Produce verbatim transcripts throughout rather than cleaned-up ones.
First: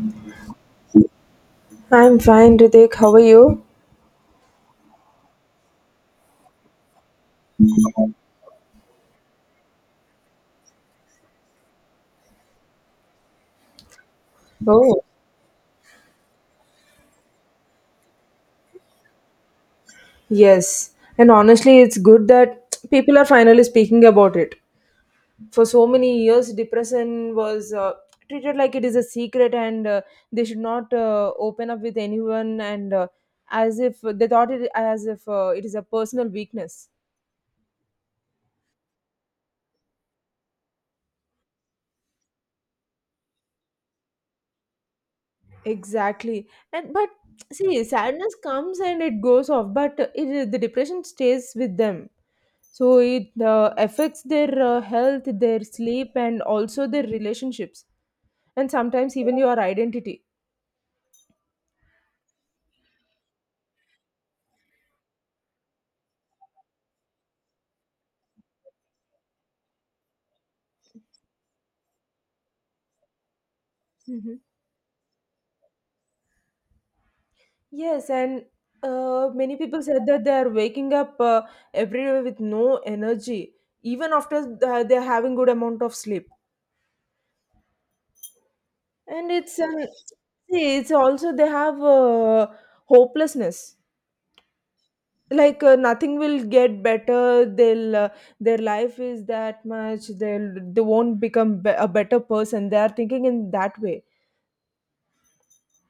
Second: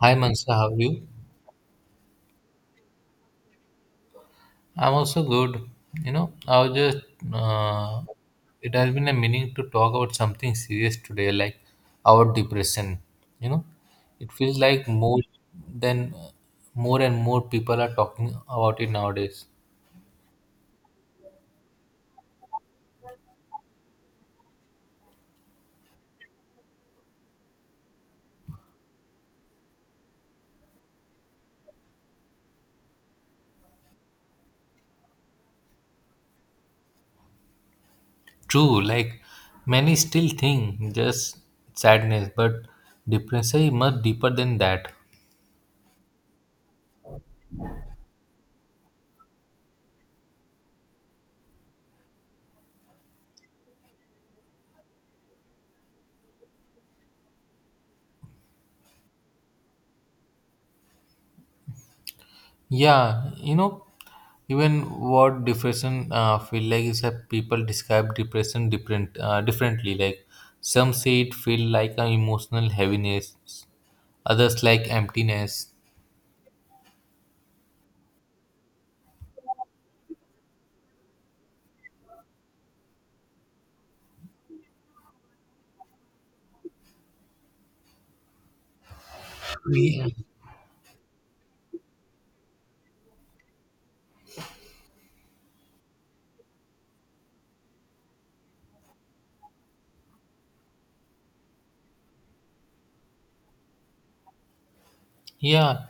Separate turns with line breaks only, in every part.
Hi Mansa, how are you?
I'm fine, Ritik. How are you?
I'm also good. You know, I was just, uh, it has been a meaning to talk about something serious today, like our depression. You know, it feels like
Oh,
more than more and more people are talking about it nowadays.
yes. And honestly, it's good that people are finally speaking about it. For so many years, depression was uh, treated like it is a secret, and uh, they should not uh, open up with anyone, and uh, as if they thought it as if uh, it is a personal weakness.
True, like many still think just sadness, but depression is much deeper than that.
Exactly. And but see, sadness comes and it goes off, but it, the depression stays with them. So it uh, affects their uh, health, their sleep, and also their relationships, and sometimes even your identity.
Yeah, you know, Even what depression uh, feel like is that people describe depression different uh, differently. Like some say it feel like an emotional heaviness,
Hmm.
others like emptiness.
Yes, and uh, many people said that they are waking up uh, every day with no energy, even after th- uh, they are having good amount of sleep. And it's an
Yeah.
see, it's also they have uh, hopelessness. Like uh, nothing will get better, they'll uh, their life is that much, they'll they won't become be- a better person, they are thinking in that way.
Yeah,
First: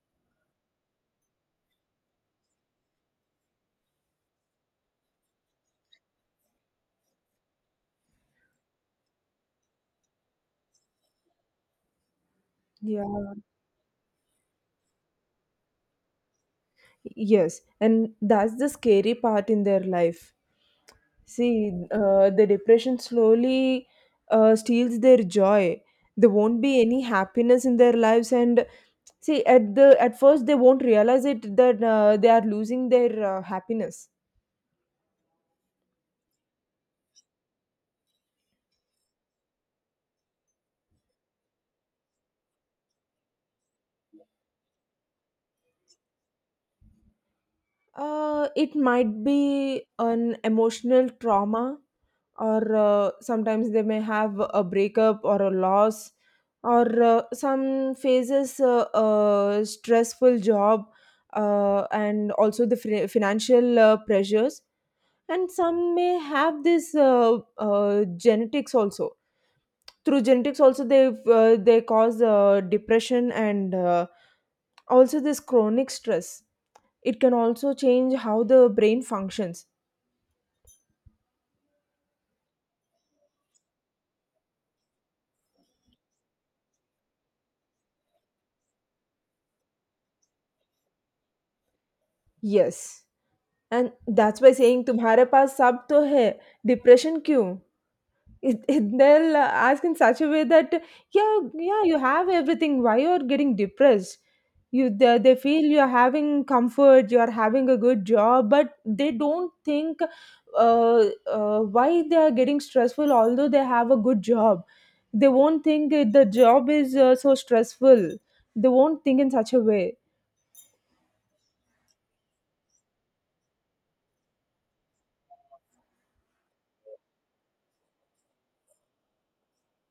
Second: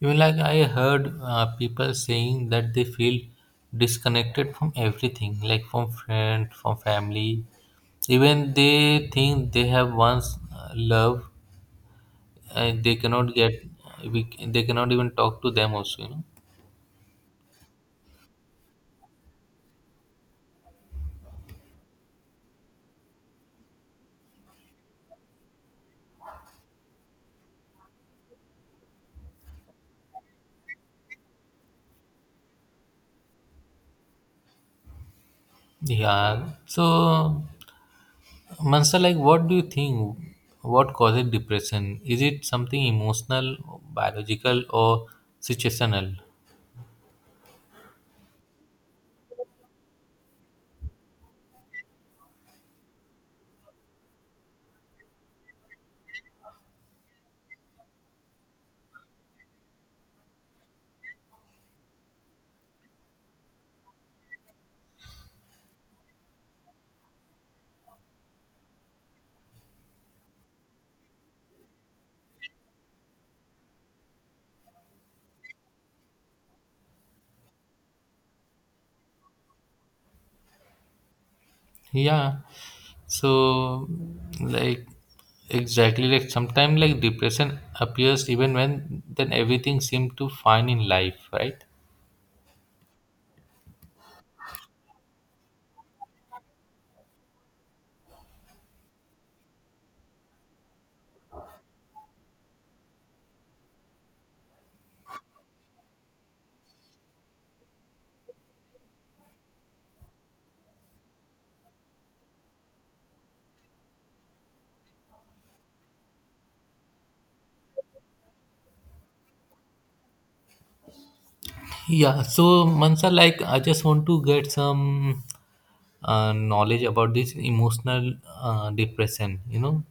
even like I heard uh, people saying that they feel disconnected from everything, like from friend, from family. Even they think they have once uh, loved and they
Yeah.
cannot get we they cannot even talk to them also, you know
Yes, and that's the scary part in their life. See, uh, the depression slowly uh, steals their joy. There won't be any happiness in their lives, and see, at the at first they won't realize it that uh, they are losing their uh, happiness.
yeah so Mansa, like, what do you think? What causes depression? Is it something emotional, biological, or situational?
Uh, it might be an emotional trauma, or uh, sometimes they may have a breakup or a loss, or uh, some phases, uh, a stressful job, uh, and also the fri financial uh, pressures. And some may have this uh, uh, genetics also. Through genetics, also they uh, they cause uh, depression, and uh, also this chronic stress, it can also change how the brain functions.
Yeah, so, like, exactly, like, sometimes like depression appears even when then everything seems to fine in life, right?
Yes. And that's why saying तुम्हारे पास सब तो है depression क्यों? It, it, they'll uh, ask in such a way that, yeah, yeah, you have everything, why you're getting depressed. You they, they feel you're having comfort, you're having a good job, but they don't think uh, uh, why they are getting stressful although they have a good job. They won't think it- the job is uh, so stressful. They won't think in such a way.
Yeah, so Mansa, like I just want to get some uh, knowledge about this emotional uh, depression. You know,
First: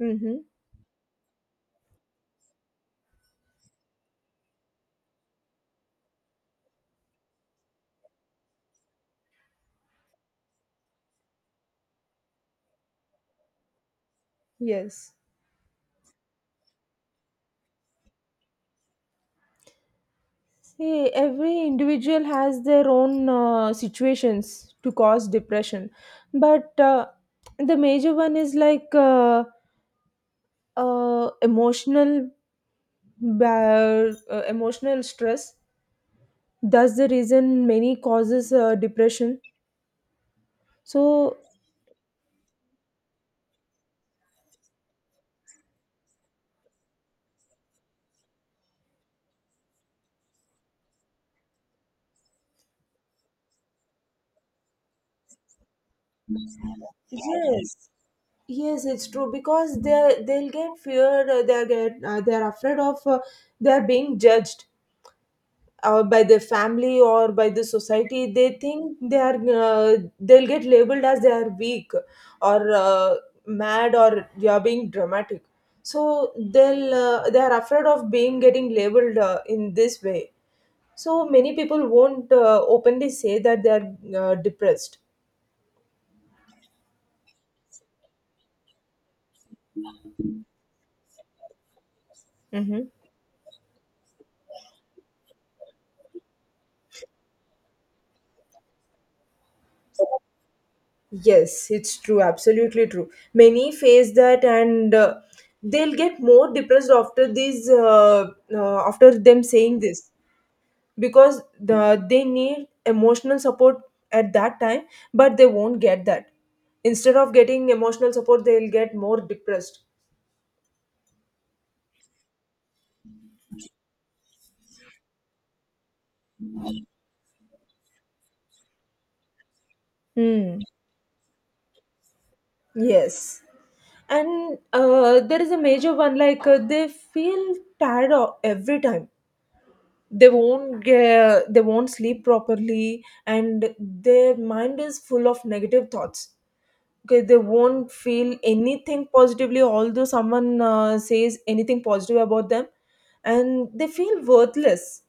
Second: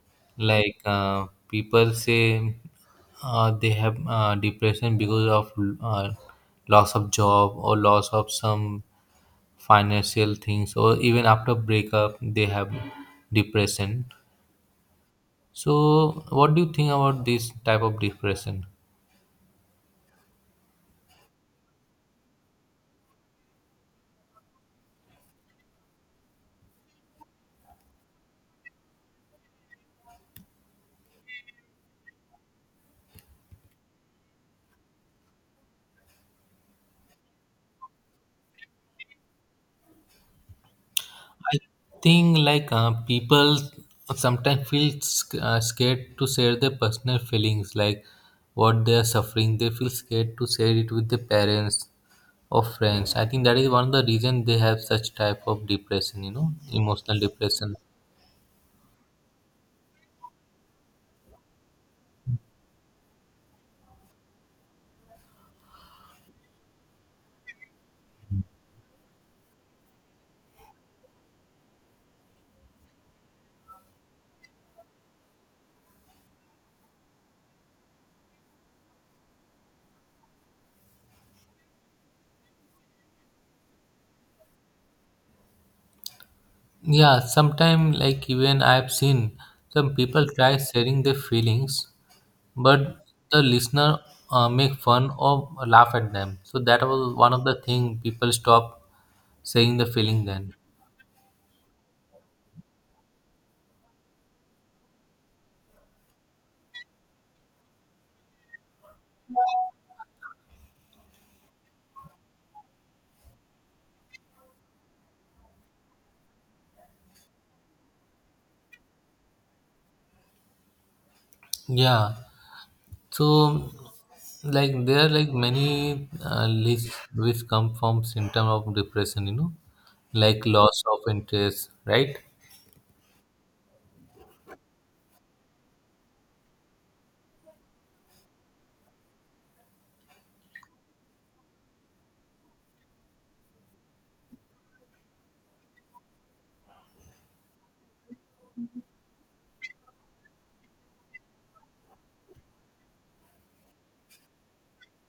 Mm-hmm.
like uh, people say uh, they have uh, depression because of uh, loss of job or loss of some financial things, or even after breakup they have depression.
Yes.
So, what do you think about this type of depression?
See, every individual has their own uh, situations to cause depression, but uh, the major one is like uh, uh, emotional ba- uh, emotional stress. That's the reason many causes uh, depression. So,
I think like uh, people sometimes feel sc- uh, scared to share their personal feelings, like what they are suffering. They feel scared to share it with their parents or friends. I think that is one of the reason they have such type of depression. You know, emotional depression.
yes, yes, it's true, because they they'll get fear. Uh, They get uh, they're afraid of uh, they're being judged, or by their family or by the society. They think they are uh, they'll get labeled as they are weak, or uh, mad, or they are being dramatic. So they'll uh, they are afraid of being getting labeled uh, in this way. So many people won't uh, openly say that they are uh, depressed.
Yeah, sometimes like even I've seen some people try sharing their feelings,
Mm-hmm.
but the listener uh, make fun or laugh at them. So that was one of the thing people stop saying the feeling then.
Yes, it's true, absolutely true. Many face that, and uh, they'll get more depressed after these, uh, uh, after them saying this, because the they need emotional support at that time, but they won't get that. Instead of getting emotional support, they'll get more depressed.
Yeah. So like there are like many uh, lists which come from symptom of depression, you know, like
Hmm.
loss of interest, right?
Yes, and uh, there is a major one, like uh, they feel tired o- every time. They won't get, they won't sleep properly, and their mind is full of negative thoughts. Okay, they won't feel anything positively, although someone uh, says anything positive about them, and they feel worthless.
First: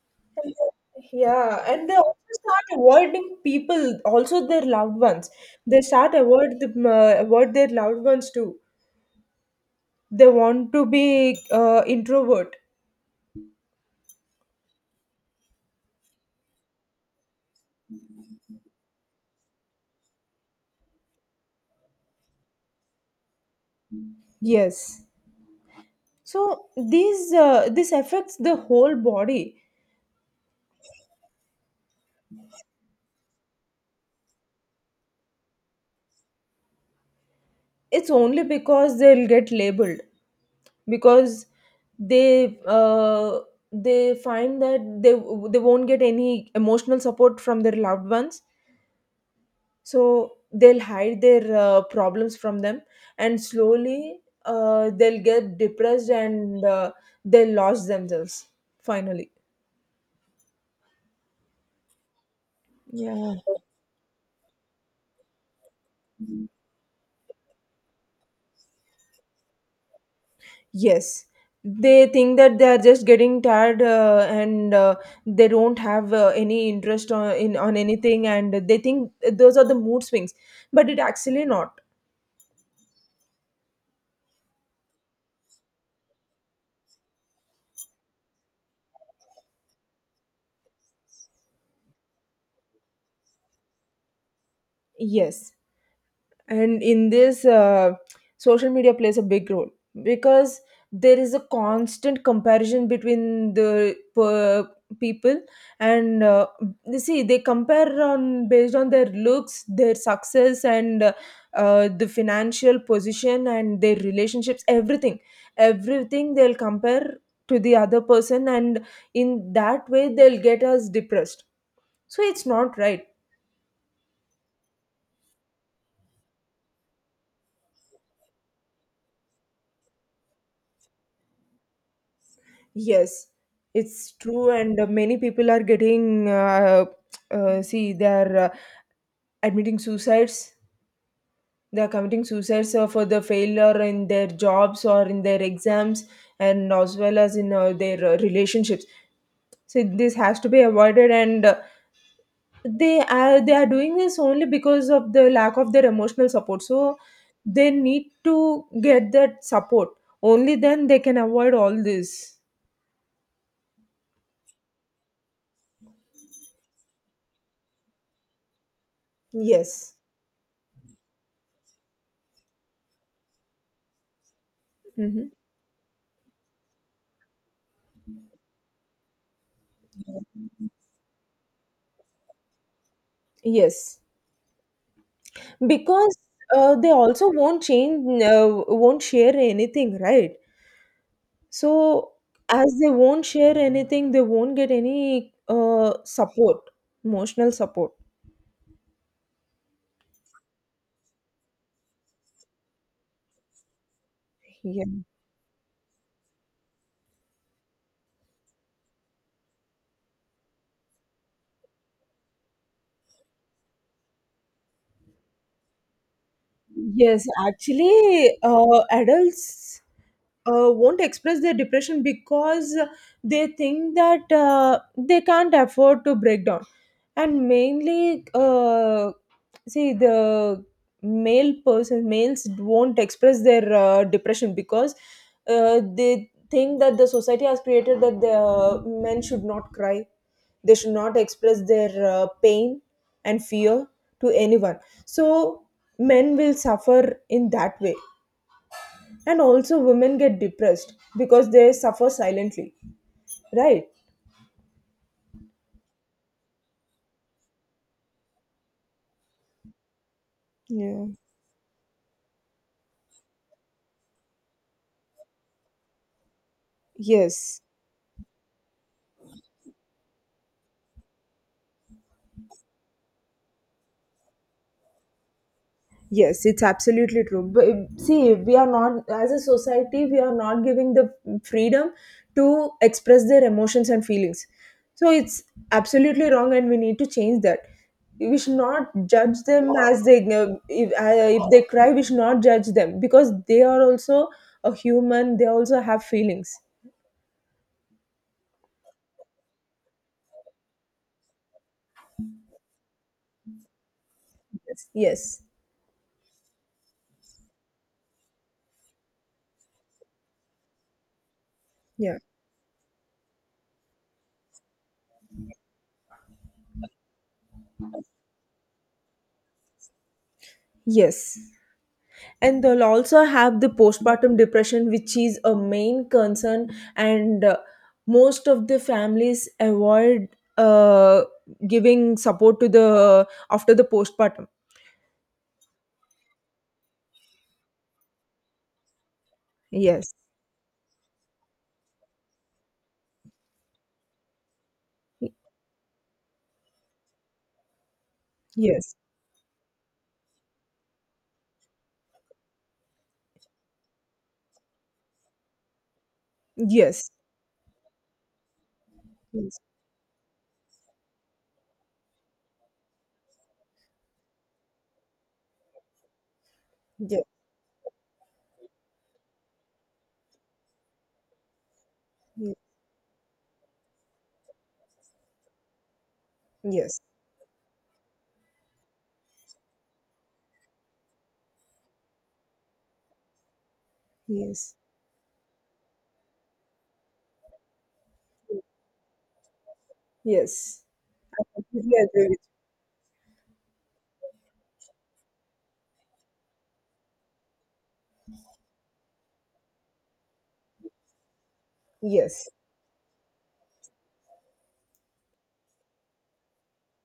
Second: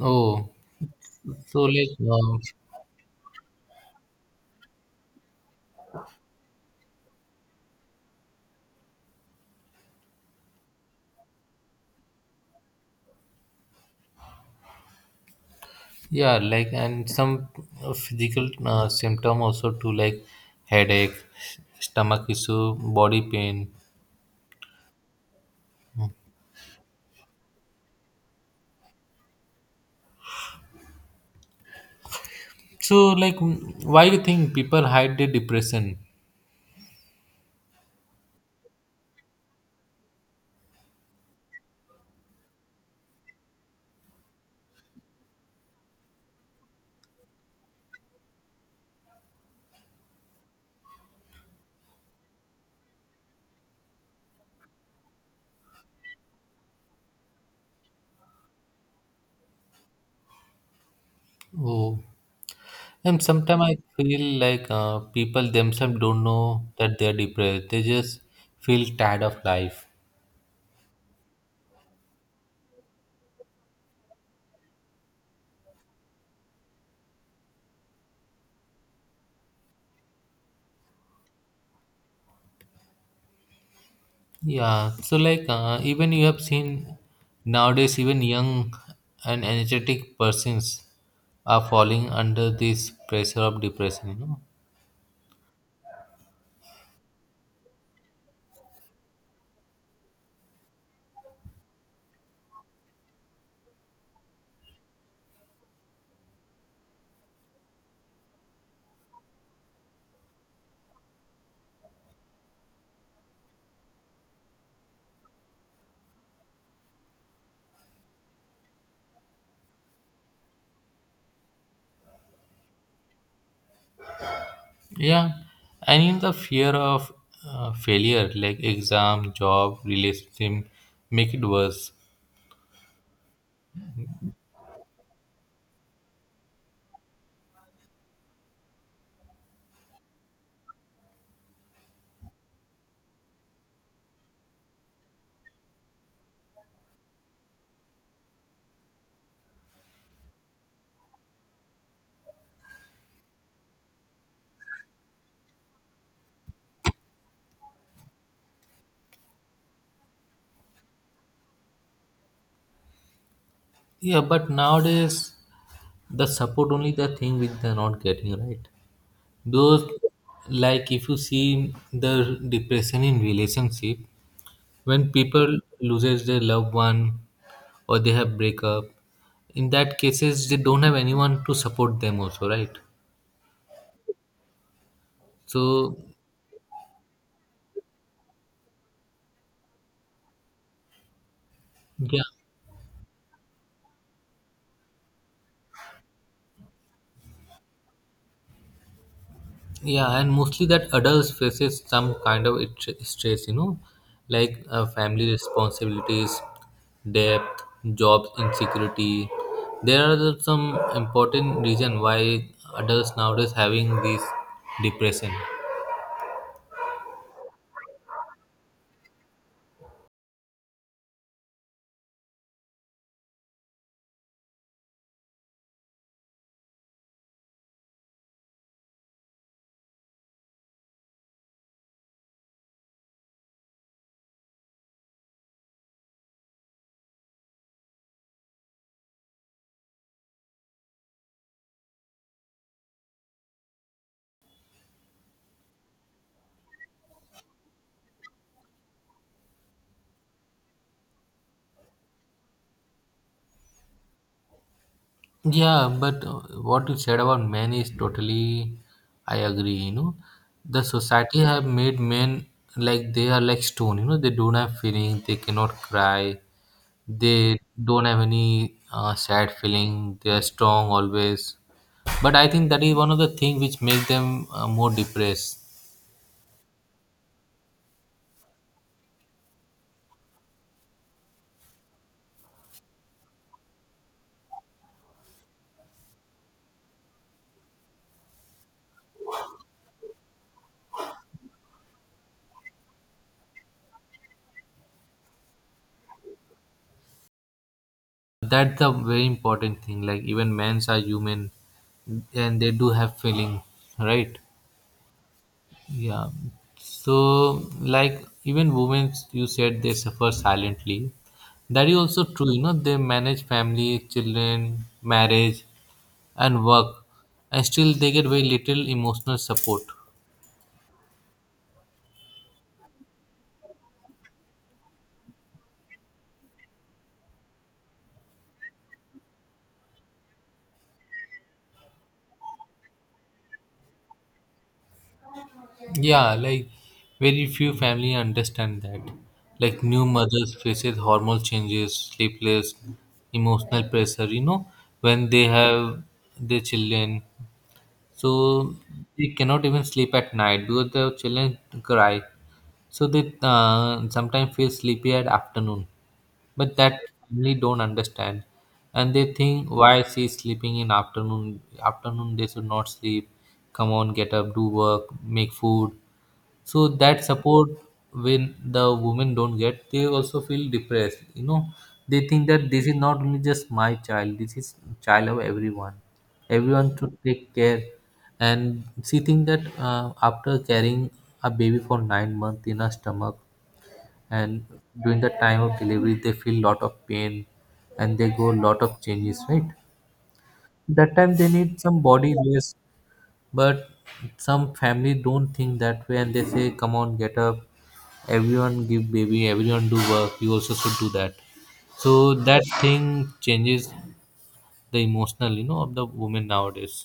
Oh,
And they-
so
Yeah, and
like
they also
um,
start avoiding people, also their loved ones. They start avoid the, uh, avoid their loved ones too. They want to be uh, introvert.
yeah, like, and some uh, physical uh, symptom also too, like headache, stomach issue, body pain.
Yes. So these uh, this affects the whole body.
So like, mm, why you think people hide their depression?
It's only because they'll get labeled, because they uh, they find that they they won't get any emotional support from their loved ones, so they'll hide their uh, problems from them, and slowly uh, they'll get depressed, and uh, they'll lose themselves finally.
Oh, and
Yeah.
sometimes I feel like uh, people themselves don't know that they're depressed, they just feel tired of life.
Yes, they think that they are just getting tired uh, and uh, they don't have uh, any interest on in on anything, and they think those are the mood swings, but it actually not.
Yeah, so like uh, even you have seen nowadays even young and energetic persons are falling under this pressure of depression, you know.
Yes, and in this uh, social media plays a big role, because there is a constant comparison between the per- people, and uh, you see, they compare on based on their looks, their success, and uh, uh, the financial position, and their relationships, everything everything They'll compare to the other person, and in that way they'll get us depressed. So it's not right.
Yeah, and in the fear of uh, failure, like exam, job, relationship, make it worse.
Yes, it's true, and uh, many people are getting, uh, uh, see, they are uh, admitting suicides. They are committing suicides uh, for the failure in their jobs or in their exams, and as well as in uh, their uh, relationships. So this has to be avoided, and uh, they are they are doing this only because of the lack of their emotional support. So they need to get that support. Only then they can avoid all this.
Yeah, but nowadays the support only the thing which they're not getting, right? Those,
Yes.
like, if you see the depression in relationship, when
Hmm.
people loses their loved one or they have breakup, in that cases they don't have anyone to support them also, right?
Yes.
So
Because uh, they also won't change uh, won't share anything, right? So
yeah.
as they won't share anything, they won't get any uh, support emotional support.
Yeah, and mostly that adults faces some kind of it- stress, you know, like uh,
Yeah.
family responsibilities, debt, job insecurity. There are the- some important reason why adults nowadays having this depression.
Yes, actually uh, adults uh, won't express their depression, because they think that uh, they can't afford to break down. And mainly uh, see, the male person males won't express their uh, depression, because uh, they think that the society has created that the uh, men should not cry, they should not express their uh, pain and fear to anyone. So men will suffer in that way, and also women get depressed because they suffer silently, right?
Yeah, but uh, what you said about men is totally, I agree. You know, the
Yeah.
society have made men like they are like stone. You know, they don't have feeling. They cannot cry. They
Yes.
don't have any uh, sad feeling. They are strong always. But I think that is one of the thing which make them uh, more depressed.
Yes, it's absolutely true. But it- see, we are not as a society we are not giving the freedom to express their emotions and feelings. So it's absolutely wrong, and we need to change that. We should not judge them as they uh, if, uh, if they cry. We should not judge them, because they are also a human, they also have feelings.
That's the very important thing. Like even men's are human, and they do have feeling, right?
Yes.
Yeah. So, like, even women, you said they suffer silently. That is
Yeah.
also true. You know, they manage family, children, marriage, and work, and still they get very little emotional support.
Yes. And they'll also have the postpartum depression, which is a main concern. And uh, most of the families avoid uh, giving support to the after the postpartum.
Yeah, like, very few family understand that. Like, new
Yes,
mothers faces hormone changes, sleepless, emotional pressure. You know, when they have their children, so
yes,
they cannot even sleep at night because the children cry. So they uh, sometimes feel sleepy at afternoon, but that
yes,
family don't understand, and they
yes,
think why she's sleeping in afternoon. Afternoon they should not sleep. Come on, get up, do work, make food. So that
yes,
support, when the women don't get, they also feel depressed. You know, they think that this is not only just my child. This is child of everyone. Everyone
yes,
should take care. And she think that uh, after carrying a baby for nine months in her stomach, and
yes,
during the time of delivery they feel lot of pain, and they go lot of changes, right?
yes,
That time
I
they need
completely
some
agree
body
with
rest, but some family don't think that way and they say come on, get up, everyone give baby, everyone do work, you also should do that.
you.
So
Yes,
that thing changes the emotional, you know, of the women nowadays.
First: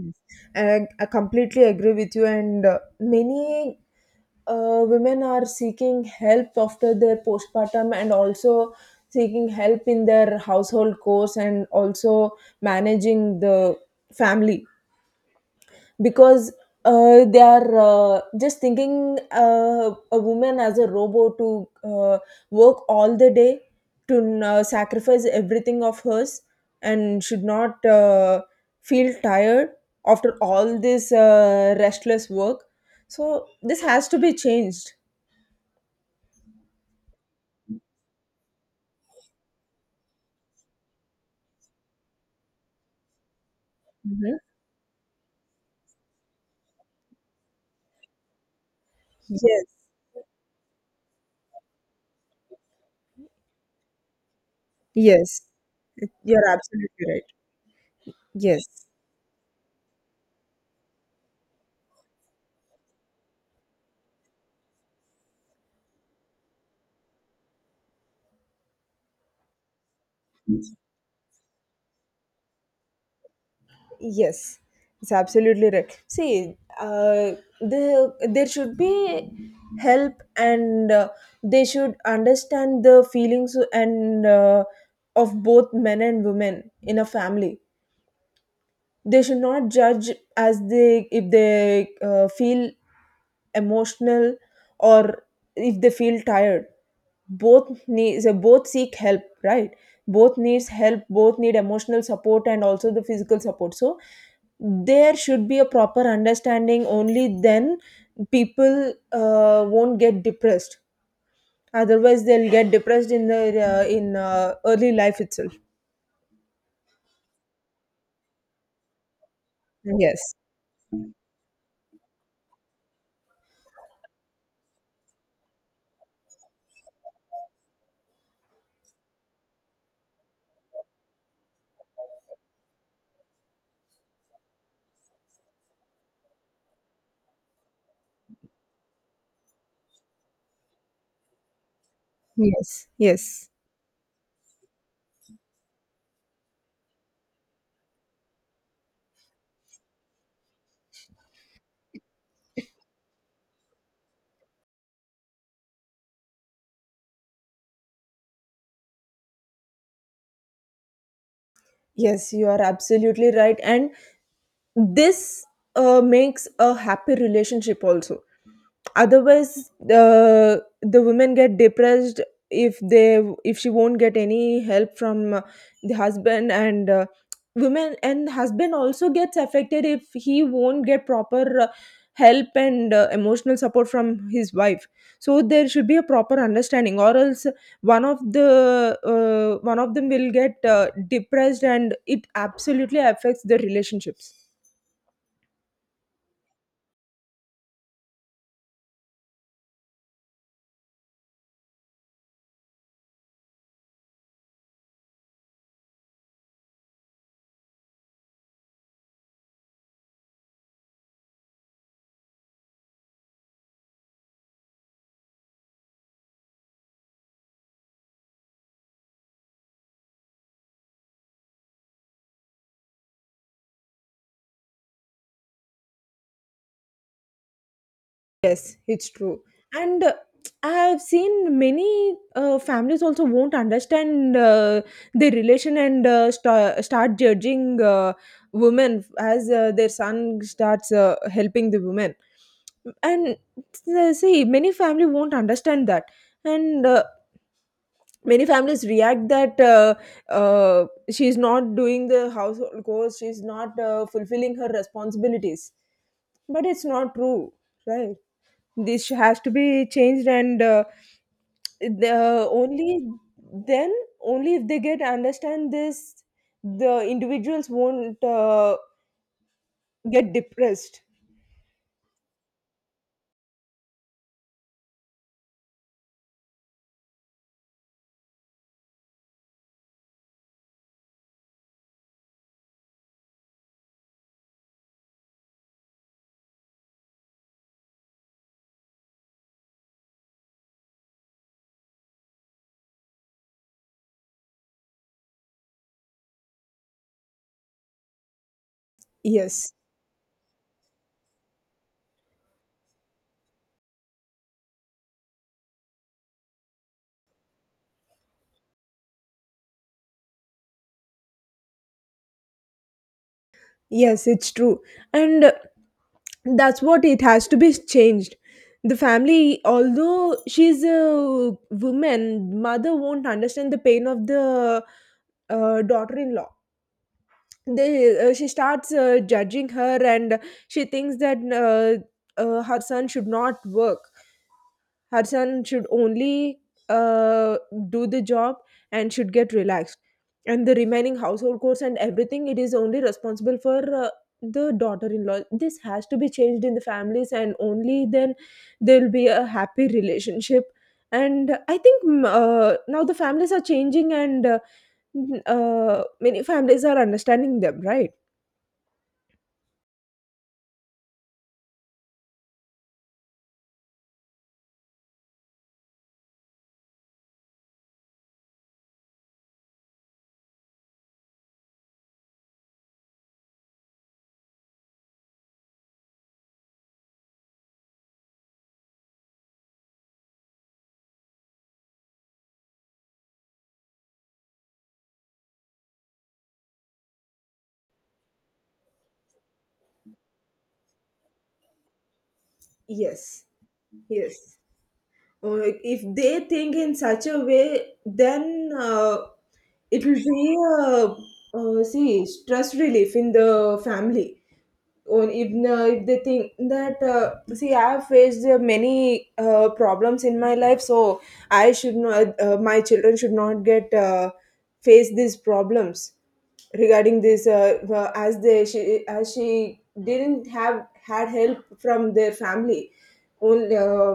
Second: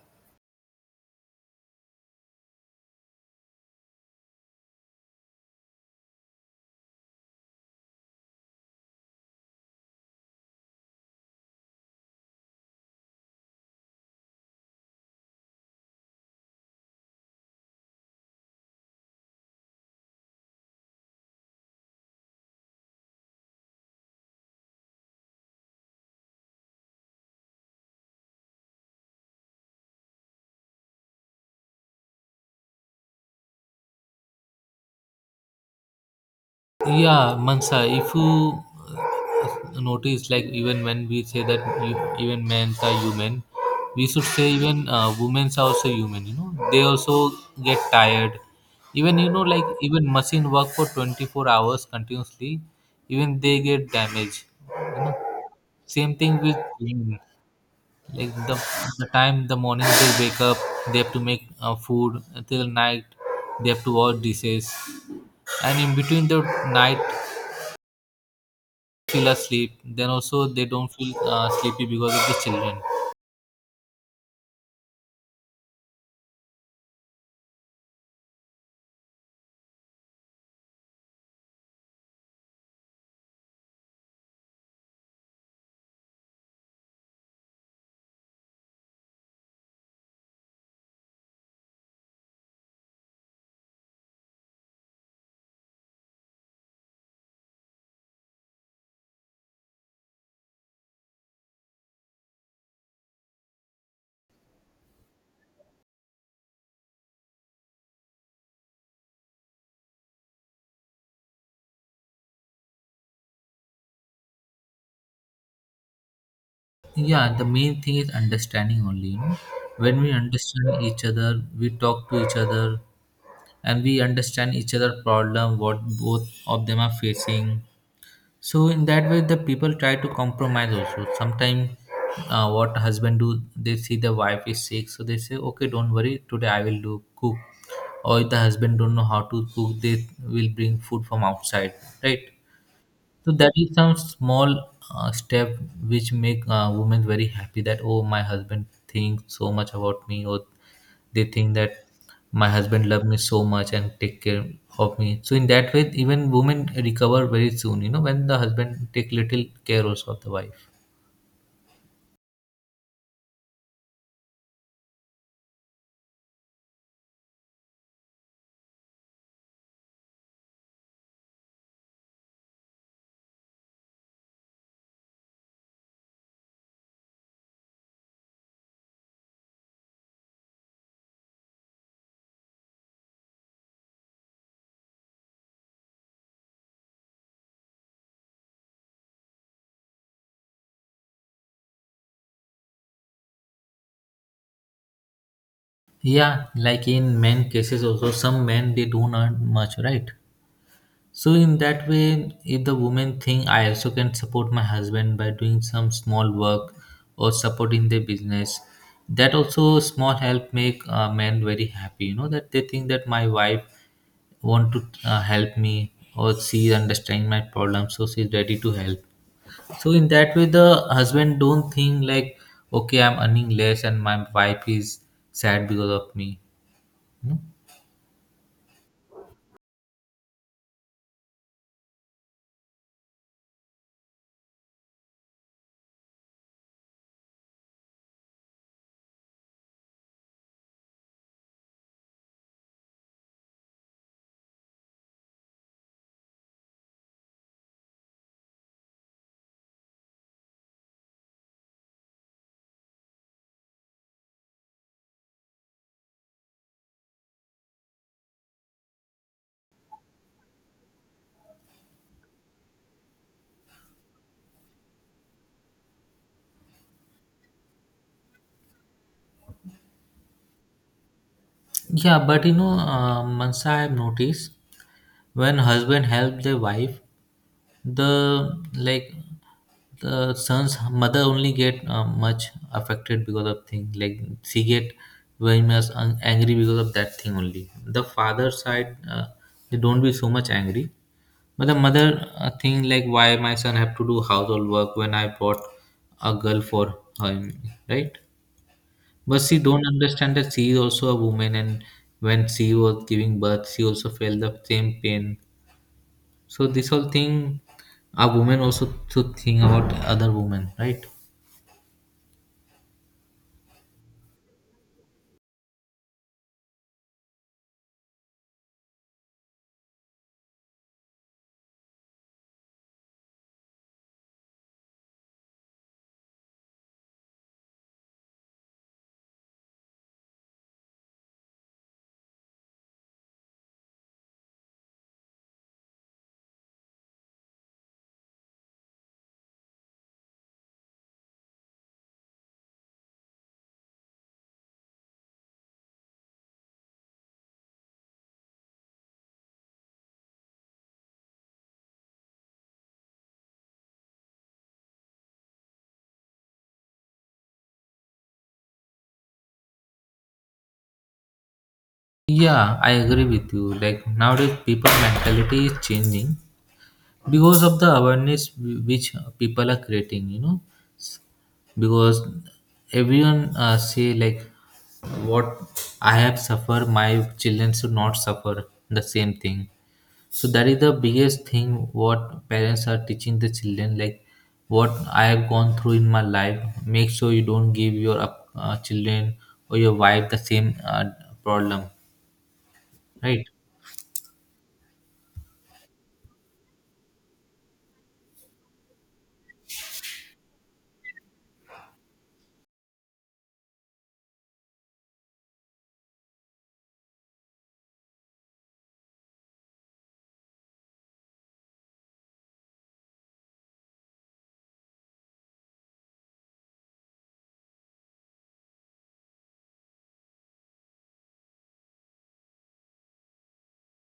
yes, and I completely agree with you. And uh, many uh, women are seeking help after their postpartum, and also seeking help in their household chores, and also managing the family, because uh, they are uh, just thinking uh, a woman as a robot to uh, work all the day, to uh, sacrifice everything of hers, and should not uh, feel tired after all this uh, restless work. So this has to be changed.
Yeah, Mansa, if you uh, notice, like, even when we say that you, even men are human, we should
Mhm.
say even uh, women are also human, you know, they also get tired. Even, you know, like
Yes.
even machine work for twenty-four hours continuously, even they get damaged. You know,
Yes.
same thing
You're
with
absolutely
women.
right.
Like the,
Yes.
the time, the morning they wake up, they have to make uh, food till night, they have to wash dishes, and in between the night feel asleep, then also they don't feel uh, sleepy because of the children.
Yes, it's absolutely right. See, uh, the there should be help, and uh, they should understand the feelings, and uh, of both men and women in a family. They should not judge, as they, if they uh, feel emotional or if they feel tired. Both needs both seek help, right? Both needs help. Both need emotional support and also the physical support. So there should be a proper understanding. Only then people uh, won't get depressed. Otherwise they'll get depressed in the uh, in uh, early life itself.
Yeah, the main thing is understanding only, you know. When we
Yes,
understand each other, we talk to each other, and we understand each other problem, what both of them are facing. So in that way the people try to compromise also sometimes. Uh, what husband do, they see the wife is sick, so they say okay, don't worry, today I will do cook. Or if the husband don't know how to cook, they will bring food from outside, right?
yes,
So
yes.
that is some small uh, step which make uh, women very happy, that oh, my husband thinks so much about me, or they think that my husband love me so much and take care of me. So in that way even women recover very soon, you know, when the husband take little care also of the wife.
Yes, you are absolutely right. And this uh, makes a happy relationship also. Otherwise, the the women get depressed if they, if she won't get any help from uh, the husband, and uh, women and husband also gets affected if he won't get proper uh, help and uh, emotional support from his wife. So there should be a proper understanding, or else one of the uh, one of them will get uh, depressed, and it absolutely affects the relationships.
Yeah, like, in men cases also some men they don't earn much, right? So in that way, if the women think I also can support my husband by doing some small work or supporting their business, that also small help make uh, men very happy. You know that they think that my wife want to uh, help me, or she understand my problem, so she's ready to help. So in that way, the husband don't think like okay, I'm earning less and my wife is sad because of me. Hmm?
Yes, it's true. And uh, I've seen many uh, families also won't understand uh, their relation, and uh, sta start judging uh, women as uh, their son starts uh, helping the women. And uh, see, many family won't understand that. And uh, many families react that, uh, uh, she's not doing the household chores, she's not uh, fulfilling her responsibilities. But it's not true, right? This has to be changed, and uh, the uh, only then, only if they get understand this, the individuals won't uh, get depressed.
Yeah, but you know, uh, Mansa, I've noticed when husband help the wife, the like the son's mother only get uh, much affected because of thing. Like she get very much un- angry because of that thing only. The father side, uh, they don't be so much angry. But the mother uh, thing like why my son have to do household work when I bought a girl for him, right? But she
Yes,
don't understand that she is also a woman, and when she was giving birth, she also felt the same pain. So this whole thing, a woman also should think about other women, right?
yes, it's true. And uh, that's what it has to be changed. The family, although she's a woman, mother won't understand the pain of the uh, daughter in law. They uh, She starts uh, judging her, and she thinks that uh, uh, her son should not work, her son should only uh, do the job and should get relaxed, and the remaining household chores and everything, it is only responsible for uh, the daughter-in-law. This has to be changed in the families, and only then there'll be a happy relationship. And I think mm, uh, now the families are changing, and uh, mm, uh, many families are understanding them, right?
Yeah, I agree with you. Like nowadays, people mentality is changing because of the awareness wh- which people are creating. You know, because everyone uh, say like, what I have suffered, my children should not suffer the same thing. So that is the biggest thing what parents are teaching the children, like what I have gone through in my life, make sure you don't give your up- uh, children or your wife the same uh, problem,
Yes,
right?
yes. Uh, if they think in such a way, then uh, it will be a, uh, see, stress relief in the family. Or if uh, if they think that uh, see, I have faced uh, many uh, problems in my life, so I should not, uh, my children should not get uh, face these problems regarding this uh, uh, as they she as she didn't have had help from their family only, uh,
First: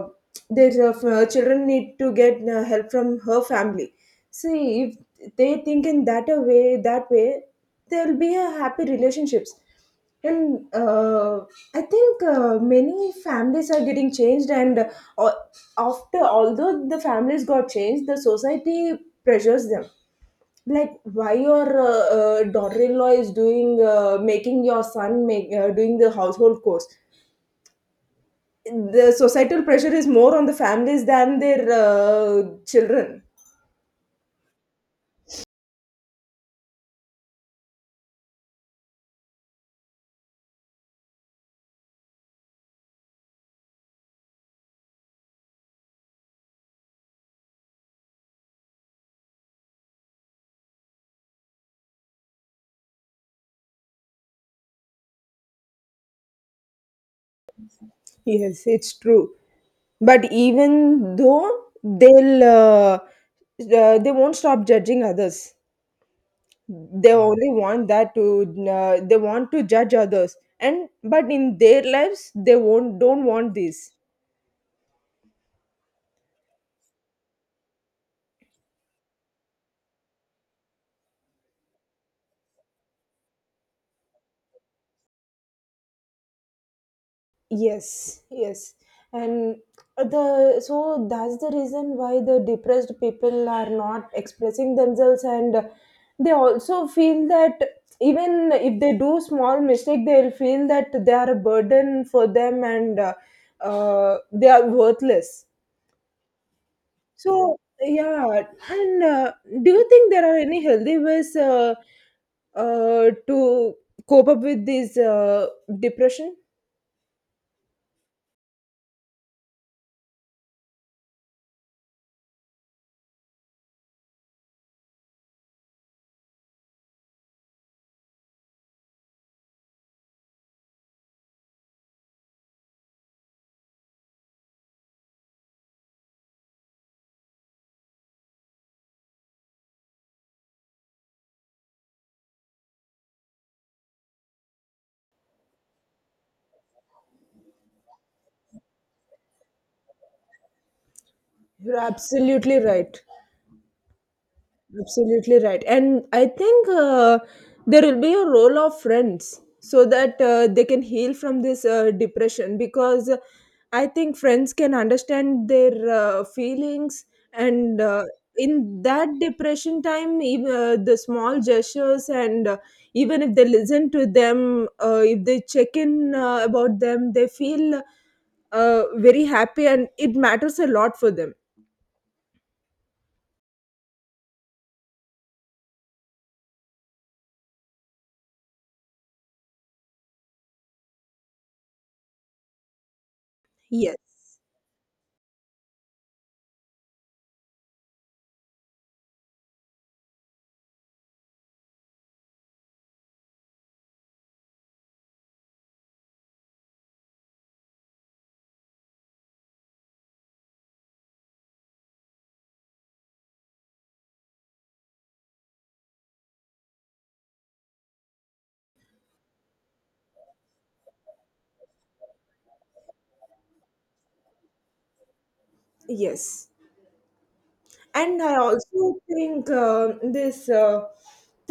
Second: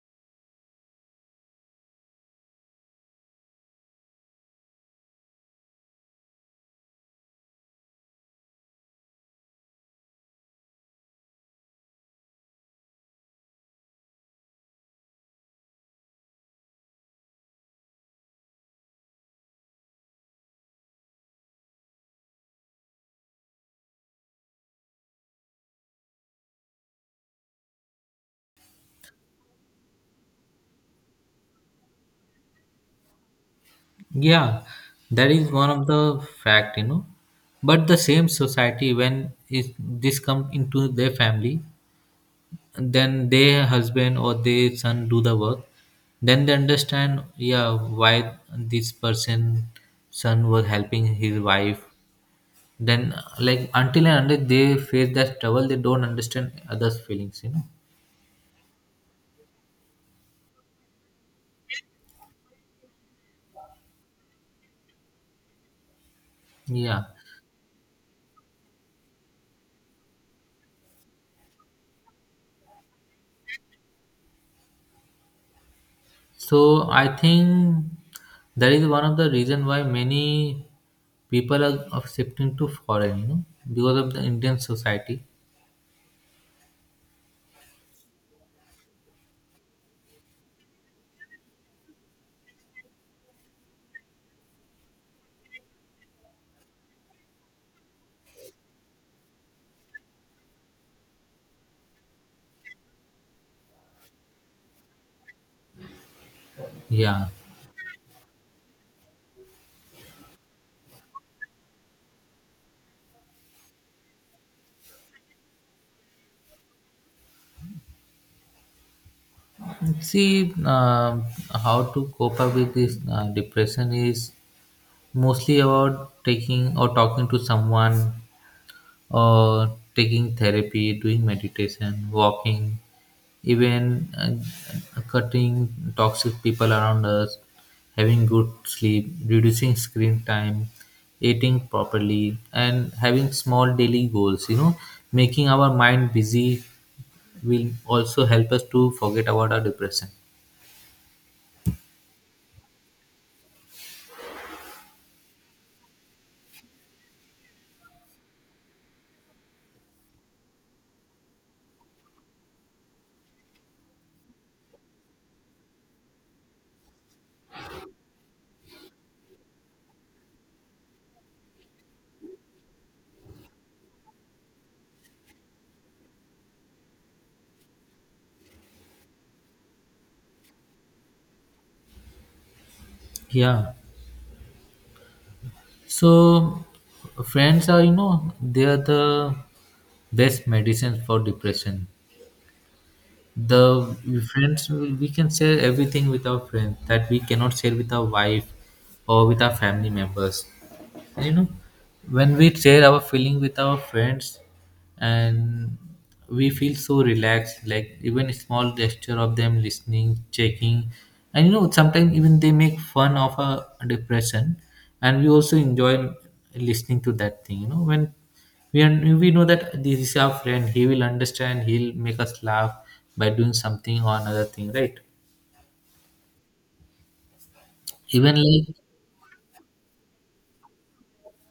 their uh, children need to get uh, help from her family. See, if they think in that a way that way, there'll be a happy relationships. And uh, I think uh, many families are getting changed, and uh, al- after, although the families got changed, the society pressures them, like why your uh, uh, daughter-in-law is doing, uh, making your son make uh, doing the household chores. The societal pressure is more on the families than their uh, children.
Yeah, that is one of the fact, you know. But the same society, when it, this comes into their family, then their husband or their son do the work, then they understand, yeah, why this person son was helping his wife. Then, like, until and unless they face that trouble, they don't understand others' feelings, you know.
Yes, it's true. But even though they'll, uh, uh, they won't stop judging others.
Yeah.
They Mm. only want that to, uh, they want to judge others. And but in their lives, they won't don't want this.
So I think that is one of the reason why many people are of shifting to foreign, you know, because of the Indian society.
Yes, yes. And the so that's the reason why the depressed people are not expressing themselves, and they also feel that even if they do small mistake, they'll feel that they are a burden for them, and uh, uh, they are worthless.
Yeah.
So yeah, and uh, do you think there are any healthy ways uh, uh, to cope up with this uh, depression?
See, um how to cope up with this uh, depression is mostly about taking or talking to someone. Or taking therapy, doing meditation, walking, even uh, cutting toxic people around us, having good sleep, reducing screen time, eating properly, and having small daily goals. You know, making our mind busy will also help us to forget about our depression.
You're absolutely right. Absolutely right. And I think uh, there will be a role of friends so that uh, they can heal from this uh, depression, because I think friends can understand their uh, feelings. And uh, in that depression time, even, uh, the small gestures, and uh, even if they listen to them, uh, if they check in uh, about them, they feel uh, very happy and it matters a lot for them.
Yeah. So, friends are, you know, they are the best medicines for depression.
Yes,
The friends, we can share everything with our friends that we cannot share with our wife or with our family members. And you know, when we share our feeling with our friends and we feel so relaxed, like even a small gesture of them listening, checking. And you know, sometimes even they make fun of our depression and we also enjoy listening to that thing you know when we are, we know that this is our friend, he will understand, he'll make us laugh by doing something or another thing, right?
yes. And I
Even like,
also think um this uh,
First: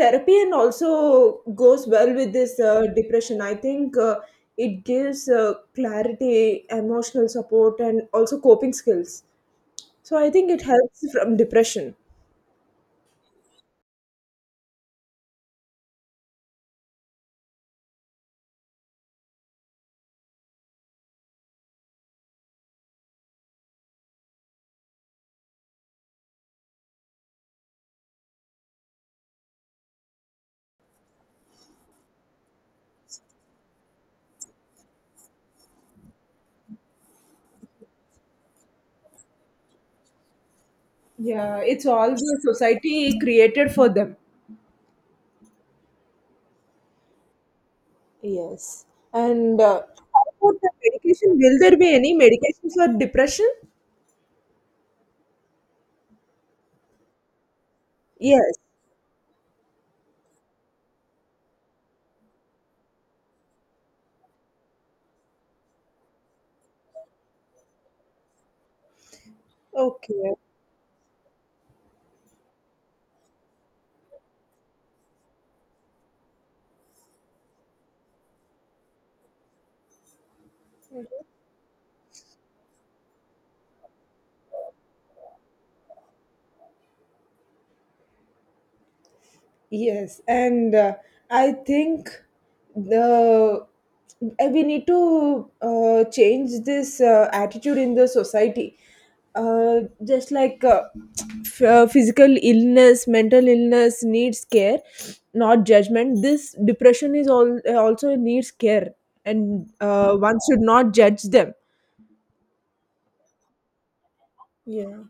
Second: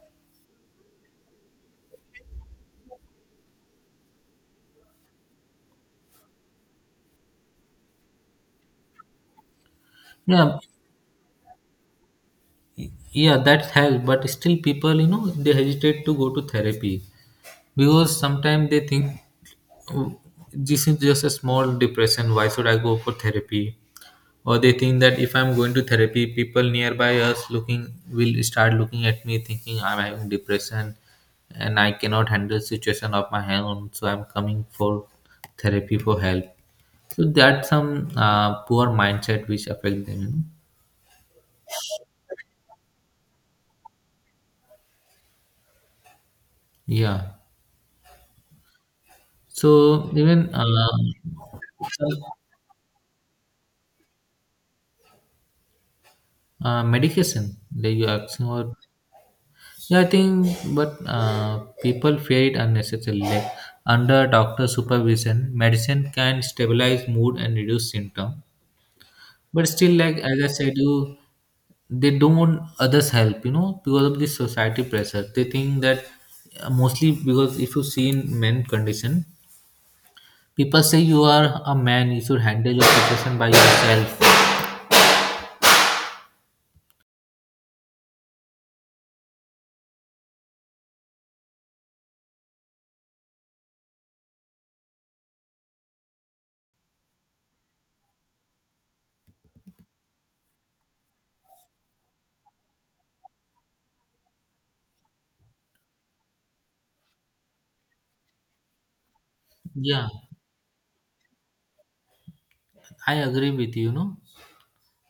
therapy and also goes well with this uh, depression. I think uh, it gives uh, clarity, emotional support, and also coping skills. So I think
yeah,
it helps from depression.
yeah, that helps. But still people, you know, they hesitate to go to therapy because sometimes they think, "Oh, this is just a small depression, why should I go for therapy?" Or they think that if I'm going to therapy, people nearby us looking will start looking at me thinking I'm having depression and I cannot handle situation of my own, so I'm coming for therapy for help. So that's some uh, poor mindset which affect them, you know?
Yeah, it's all the society created for them.
Yeah,
Yes. And uh,
so
How
even
about
uh,
the medication? Will there be any
some,
medication for depression?
uh, medication that you are asking
Yes.
about. Yeah, I think, but uh, people fear it unnecessarily. Like, under doctor supervision, medicine can stabilize mood and reduce symptom. But still, like
Okay.
as I said, you they don't want others help. You know, because of this society pressure, they think that uh, mostly because if you see in men condition, people say you are a man, you should handle your situation by yourself.
Yes, and uh, I think the uh, we need to uh, change this uh, attitude in the society. Uh, just like uh, f- uh, physical illness, mental illness needs care, not judgment. This depression is all uh, also needs care, and
Yeah,
uh, one should not judge them.
I agree with you, you know.
Yeah.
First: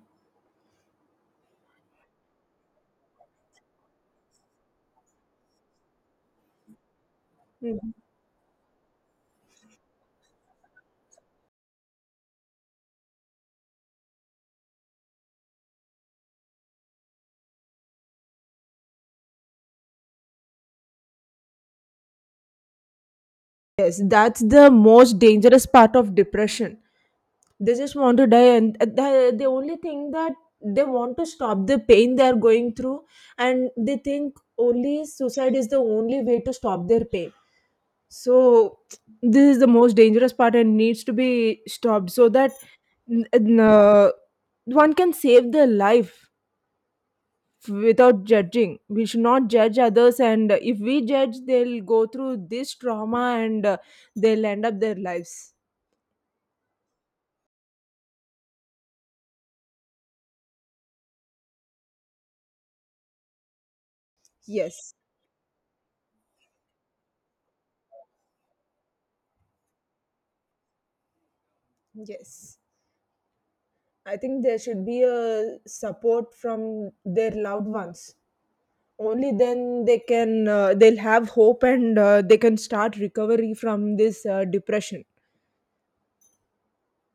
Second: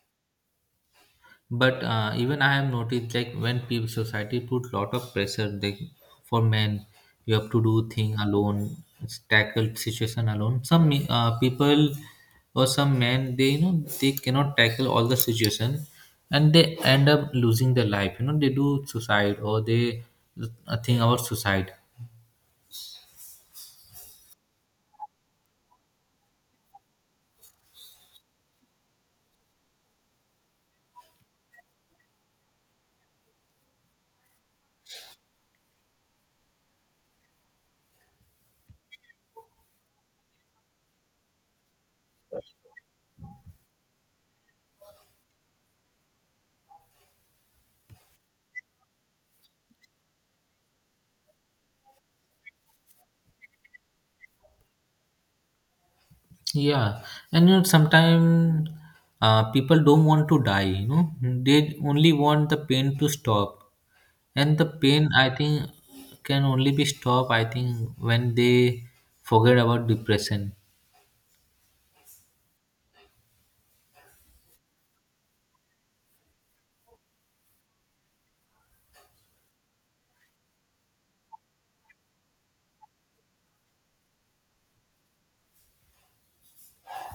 But uh, even I have noticed, like, when people society put lot of pressure like for men, you have to do
Mm.
thing alone, tackle situation alone. Some me- uh, people or some men, they, you know, they cannot tackle all the situation, and they end up losing their life. You know, they do suicide or they uh, think about suicide.
Yes, that's the most dangerous part of depression. They just want to die, and uh, the, the only thing that they want to stop the pain they are going through, and they think only suicide is the only way to stop their pain. So this is the most dangerous part and needs to be stopped, so that n- n- uh, one can save their life. Without judging, we should not judge others, and if we judge, they'll go through this trauma, and uh, they'll end up their lives.
Yeah, and you know sometimes uh, people don't want to die. You know, they only want the pain to stop. And the
Yes.
pain, I think, can only be stopped, I think, when they forget about depression.
Yes. I think there should be a support from their loved ones. Only then they can, uh, they'll have hope, and uh, they can start recovery from this uh, depression.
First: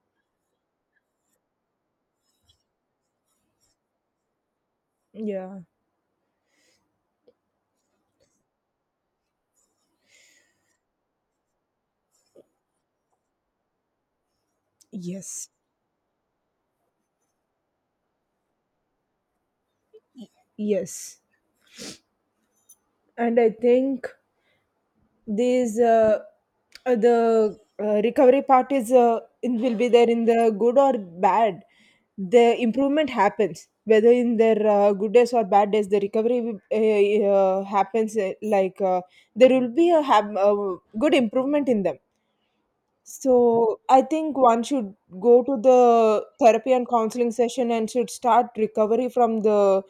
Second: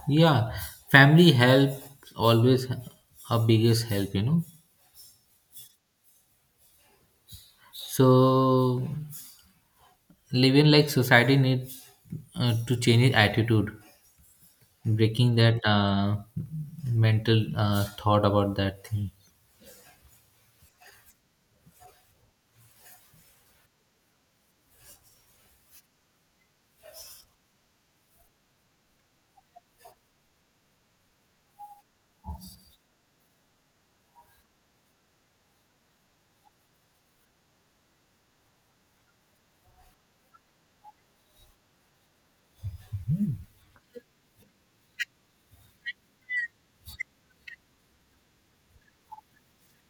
Yeah, family help, always our biggest help, you know.
Yeah.
So, living, like, society needs uh, to change its attitude, breaking
Yes.
that uh, mental uh, thought about that thing.
Yes. And I think these uh, uh, the uh, recovery part is uh, in- will be there in the good or bad. The improvement happens whether in their uh, good days or bad days. The recovery uh, uh, happens, uh, like uh, there will be a hab- uh, good improvement in them. So I think one should go to the therapy and counseling session, and should start recovery from the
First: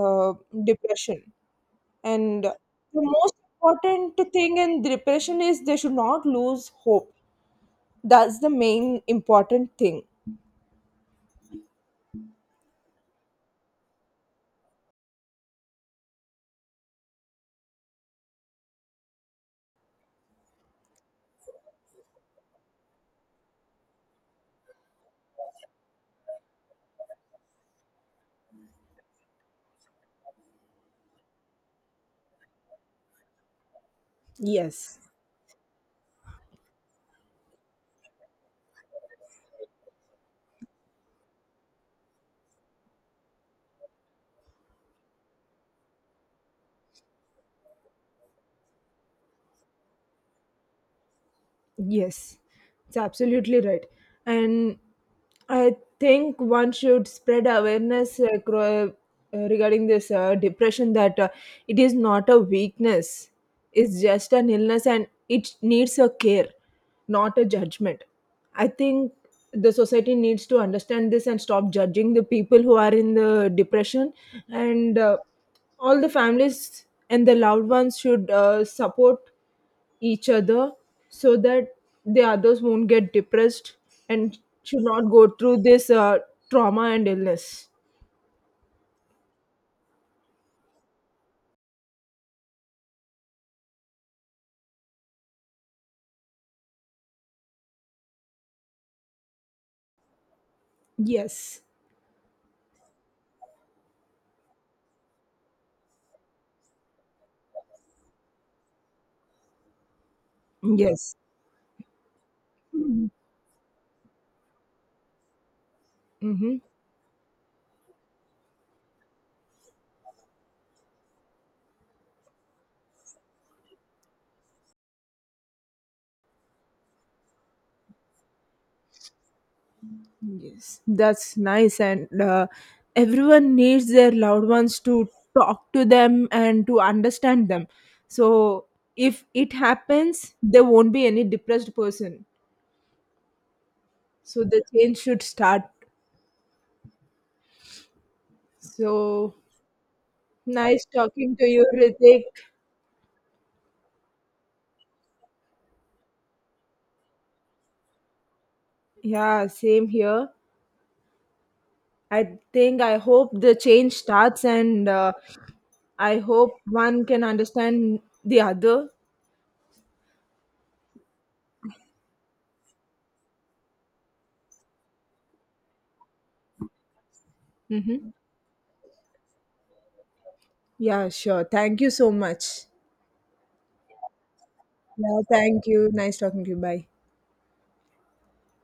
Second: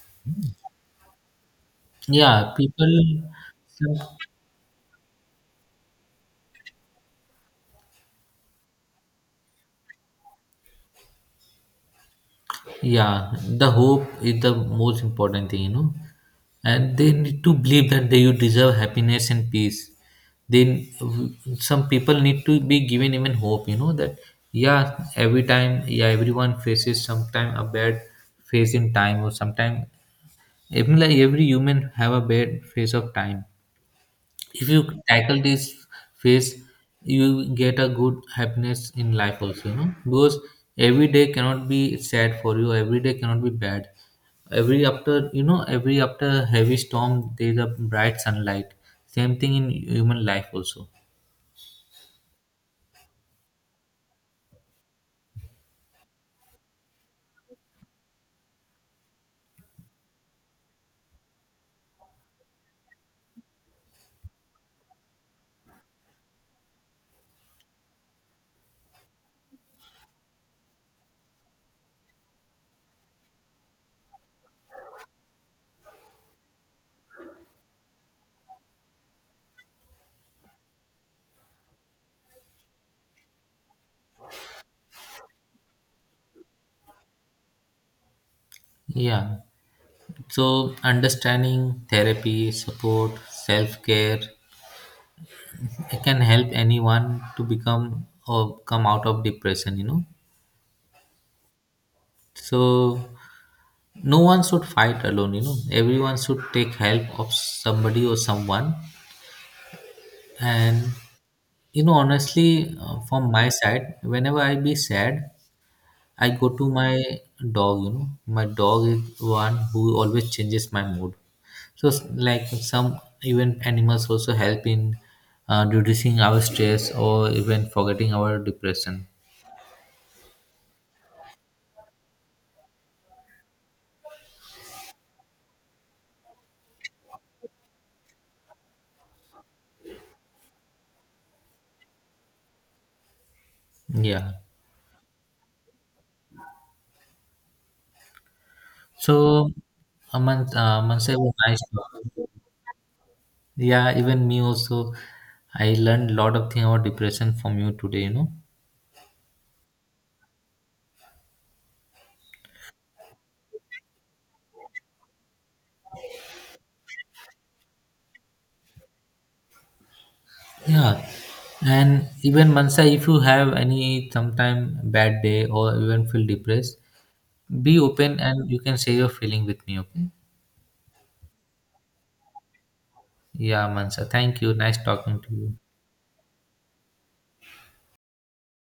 uh, depression. And
Yeah,
the
people.
most
Some.
important thing in depression is they should not lose hope. That's the main important thing.
Yeah, the hope is the most important thing, you know. And they need to believe that they, you deserve happiness and peace. Then some people need to be given even hope, you know, that yeah, every time, yeah, everyone faces sometime a bad phase in time or sometime even like every human have a bad phase of time. If you
Yes.
tackle this phase, you get a good happiness in life also, you know, because every day cannot be sad for you. Every day cannot be bad. Every after, you know, every after heavy storm, there is a bright sunlight. Same thing in human life also.
Yes, it's absolutely right. And I think one should spread awareness acro- uh, regarding this uh, depression, that uh, it is not a weakness, it's just an illness and it needs a care, not a judgment. I think the society needs to understand this and stop judging the people who are in the depression. And uh, all the families and the loved ones should uh, support each other, so that the others won't get depressed and should not go through this uh, trauma and illness.
Yeah. So understanding therapy, support, self care, it can help anyone to become or come out of depression, you know.
Yes.
So no one should fight alone, you know, everyone should take help of somebody or someone. And
Yes.
you know, honestly, uh, from my side, whenever I be sad, I go
Mm-hmm.
to my dog. You know, my dog is one who always changes my mood. So s- like some, even animals also help in uh, reducing our stress or even forgetting our depression.
Yes, that's nice. And uh, everyone needs their loved ones to talk to them and to understand them. So if it happens, there won't be any depressed person.
Yeah,
So the change should start.
so
So
among, uh,
nice
Mansa, was
talking to
nice
you,
talking
Ritik.
to. Yeah, even me also. I learned a lot of thing about depression from you today, you know.
Yeah, same here. I think I hope the change starts, and uh, I hope one can understand the other.
Yeah. And even Mansa, if you have any sometime bad day or even feel depressed, be
Mm-hmm.
open and you can share your feeling with me, okay?
Yeah, sure. Thank you so much.
Yeah, Mansa. Thank you. Nice talking
Yeah,
to you.
thank you. Nice talking to you. Bye.